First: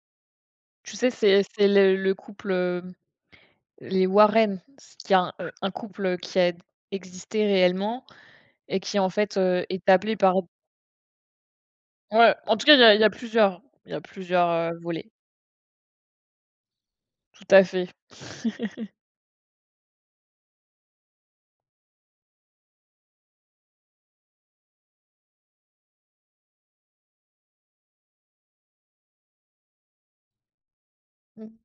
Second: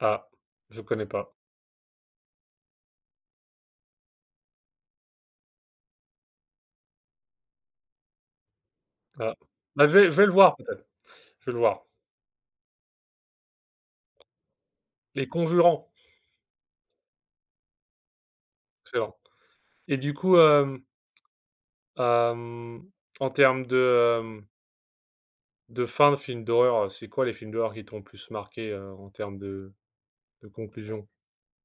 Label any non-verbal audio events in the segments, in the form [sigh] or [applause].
Ah, je Tu connais sais, pas. c'est c'est le le couple, hem, les Warren, parce qu'il y a un couple, heu, qui a d existé réellement et qui en Ah. fait, heu, Bah est je vais je appelé vais le par voir peut-être. Je vais le voir. Ouais, en tout cas, il y a il y a plusieurs il y a plusieurs, heu, volets. Les conjurants. Tout à fait. [chuckles] Excellent et du coup, hem hem, en termes de, hem de fin de film d'horreur, heu, c'est quoi les films d'horreur qui t'ont plus marqué, heu, en termes de de conclusion? Mmh. [blows air]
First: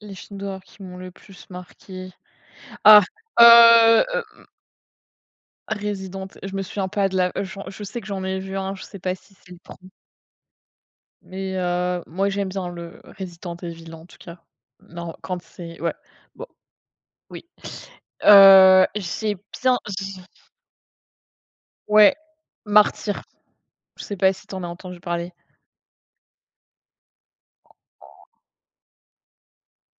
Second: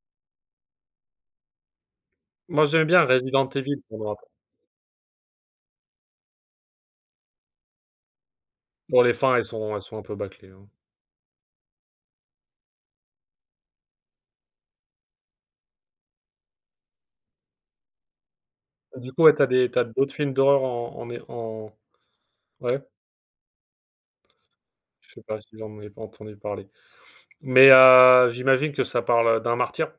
Les films d'horreur qui m'ont le plus marqué. Moi, j'aime Ah, bien Resident Evil heu, [unintelligible] hem Resident, je me souviens pas de la je je sais que j'en ai vu un, je sais Pour les pas si fins elles c'est le sont elles 1er sont un peu bâclées, hein. mais, heu, moi, j'aime bien le Resident Evil, en tout cas. Non, quand c'est ouais, bon, oui. Heu, Du coup, ouais, j'ai tu as des bien tu as d'autres j'ai films d'horreur en en é en Ouais, ouais. Martyr. Je sais pas si tu en as entendu Je sais parler? pas si j'en ai pas entendu parler. Mais, [unintelligible] heu, j'imagine que ça parle, heu, d'un martyr?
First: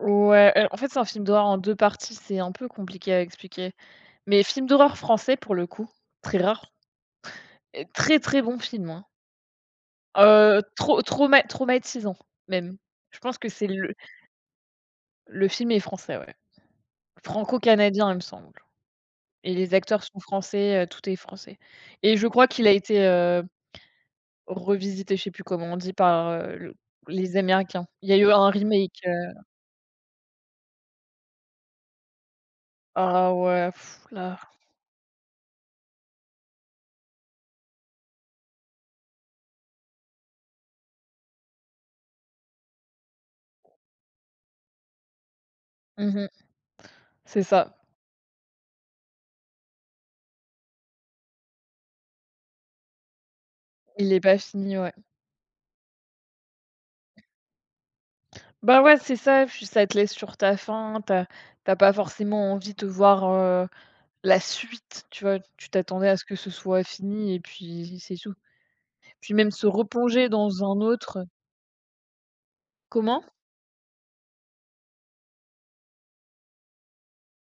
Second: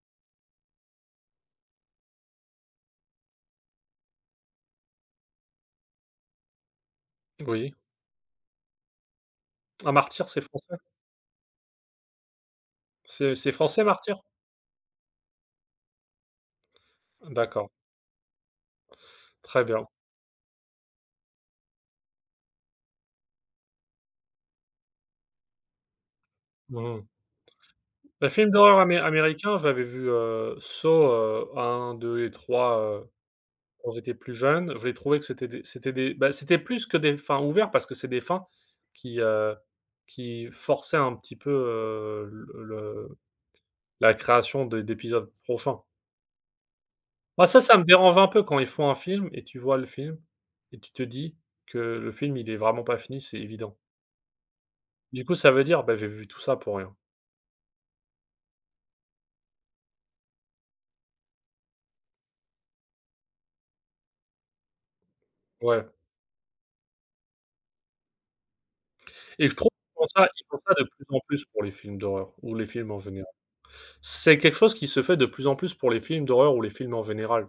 Ouais en fait, c'est un film d'horreur en 2 parties, c'est un peu compliqué à expliquer. Mais film d'horreur français pour le coup, très rare Oui. heu, très, très bon film, hein. Ah Martyr, c'est Heu, français? trauma trauma traumatisant même. Je C'est pense que c'est c'est français le Martyr? Le film est français, ouais. D'accord. Franco-canadien, il me semble et Très les bien. acteurs sont français, heu, tout est français et je crois qu'il a été, heu, revisité, je sais plus comment on dit par, heu, Mmh. les Américains. Il y a Le eu un film d'horreur am remake, heu américain j'avais vu, heu, Saw, heu 1, 2 et 3 heu, Ah ouais quand [blows air] j'étais plus là. jeune, j'ai trouvé que c'était des c'était des ben c'était plus que des fins ouverts, parce que c'est des fins qui, heu, qui forçaient un petit peu, heu, le le la création de d'épisodes prochains. Mmh mh. C'est Bah ça, ça. ça me dérange un peu quand ils font un film et tu vois le film et tu te dis que le film, il est vraiment pas fini, c'est évident. Il est pas fini, ouais. Du coup, ça veut dire: «Bah j'ai vu tout ça pour rien». Bah ouais, c'est ça, puis ça te laisse sur ta faim, tu as tu as pas forcément envie de voir, heu, la suite, tu vois, tu Ouais. t'attendais à ce que ce soit fini et puis c'est tout. Puis Et même je se trouve, ils font ça replonger ils font dans ça un de plus autre, en heu plus pour les films d'horreur ou les films en Comment? général. C'est quelque chose qui se fait de plus en plus, pour les films d'horreur ou les films en général.